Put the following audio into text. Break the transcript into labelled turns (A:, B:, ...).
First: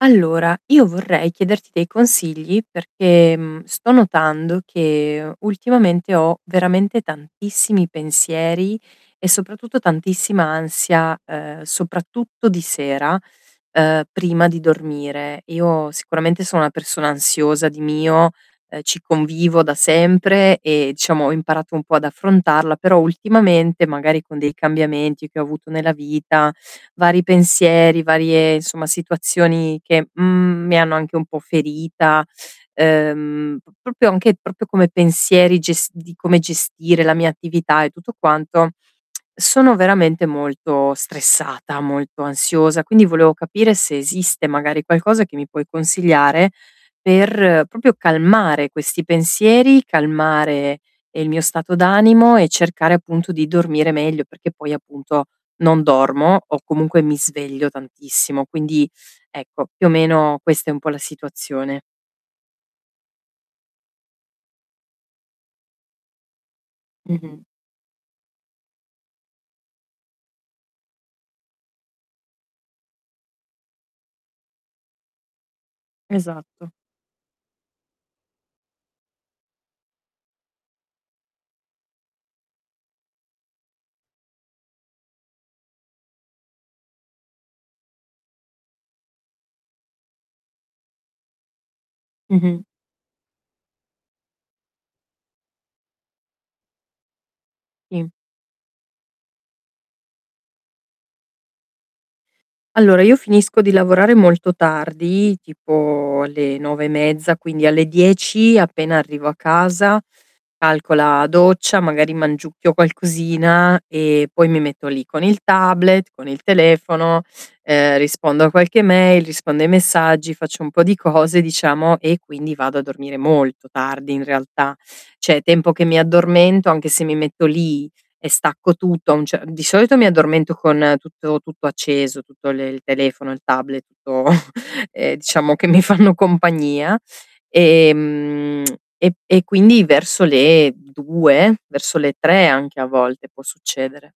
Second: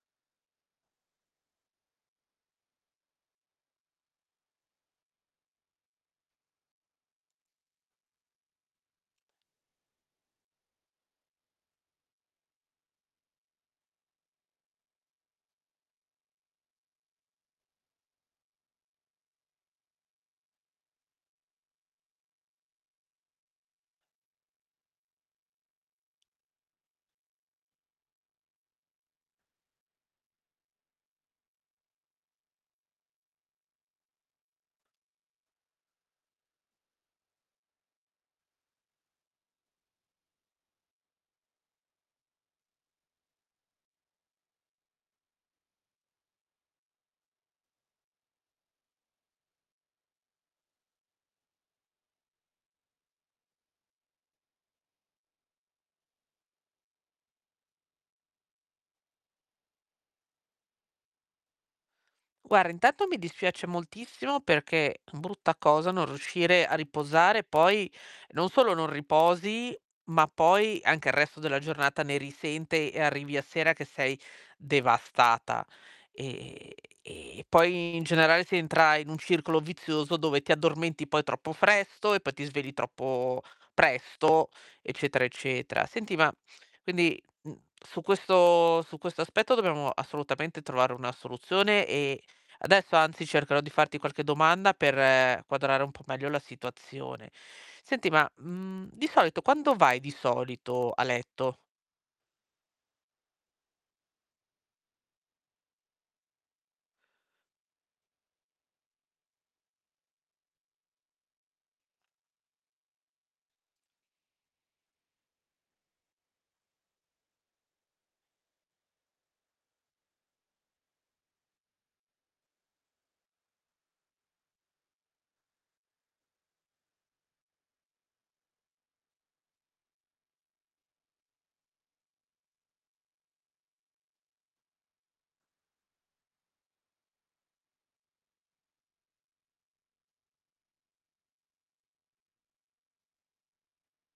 A: Allora, io vorrei chiederti dei consigli perché, mhmm, sto notando che ultimamente ho veramente tantissimi pensieri e soprattutto tantissima ansia, ehm, soprattutto di sera, ehm, prima di dormire. Io sicuramente sono una persona ansiosa di mio, ehm, ci convivo da sempre e diciamo ho imparato un po' ad affrontarla, però ultimamente, magari con dei cambiamenti che ho avuto nella vita, vari pensieri, varie insomma situazioni che, mhmm, mi hanno anche un po' ferita, ehm, p proprio anche proprio come pensieri ges di come gestire la mia attività e tutto quanto, sono veramente molto stressata, molto ansiosa, quindi volevo capire se esiste magari qualcosa che mi puoi consigliare per, proprio calmare questi pensieri, calmare, ehm, il mio stato d'animo e cercare appunto di dormire meglio, perché poi, appunto, non dormo o comunque mi sveglio tantissimo. Quindi, ecco, più o meno questa è un po' la situazione.
B: Guarda intanto mi dispiace moltissimo perché brutta cosa non riuscire a
A: Mh-mh.
B: riposare poi non solo non riposi, ma poi anche il resto della giornata ne risente e arrivi a sera che sei devastata.
A: Esatto.
B: E e ehm, e poi in generale si entra in un circolo vizioso dove ti addormenti poi troppo presto e poi ti svegli troppo presto, eccetera, eccetera. Senti ma quindi, uhm, su questo su questo aspetto dobbiamo assolutamente trovare una soluzione e
A: Mh-mh.
B: adesso anzi cercherò di farti qualche domanda per quadrare un po' meglio la situazione. Senti,
A: Sì.
B: ma, mhmm, di solito quando vai di solito a letto?
A: Allora io finisco di lavorare molto tardi, tipo alle 9:30, quindi alle 10, appena arrivo a casa, calcola doccia, magari mangiucchio qualcosina e poi mi metto lì con il tablet, con il telefono, ehm, rispondo a qualche mail, rispondo ai messaggi, faccio un po' di cose diciamo e quindi vado a dormire molto tardi in realtà. Cioè, tempo che mi addormento, anche se mi metto lì e stacco tutto, a un ce di solito mi addormento con tutto tutto acceso, tutto le il telefono, il tablet, tutto, ehm, diciamo che mi fanno compagnia, ehm, e e quindi verso le 2? Verso le 3 anche a volte, può succedere.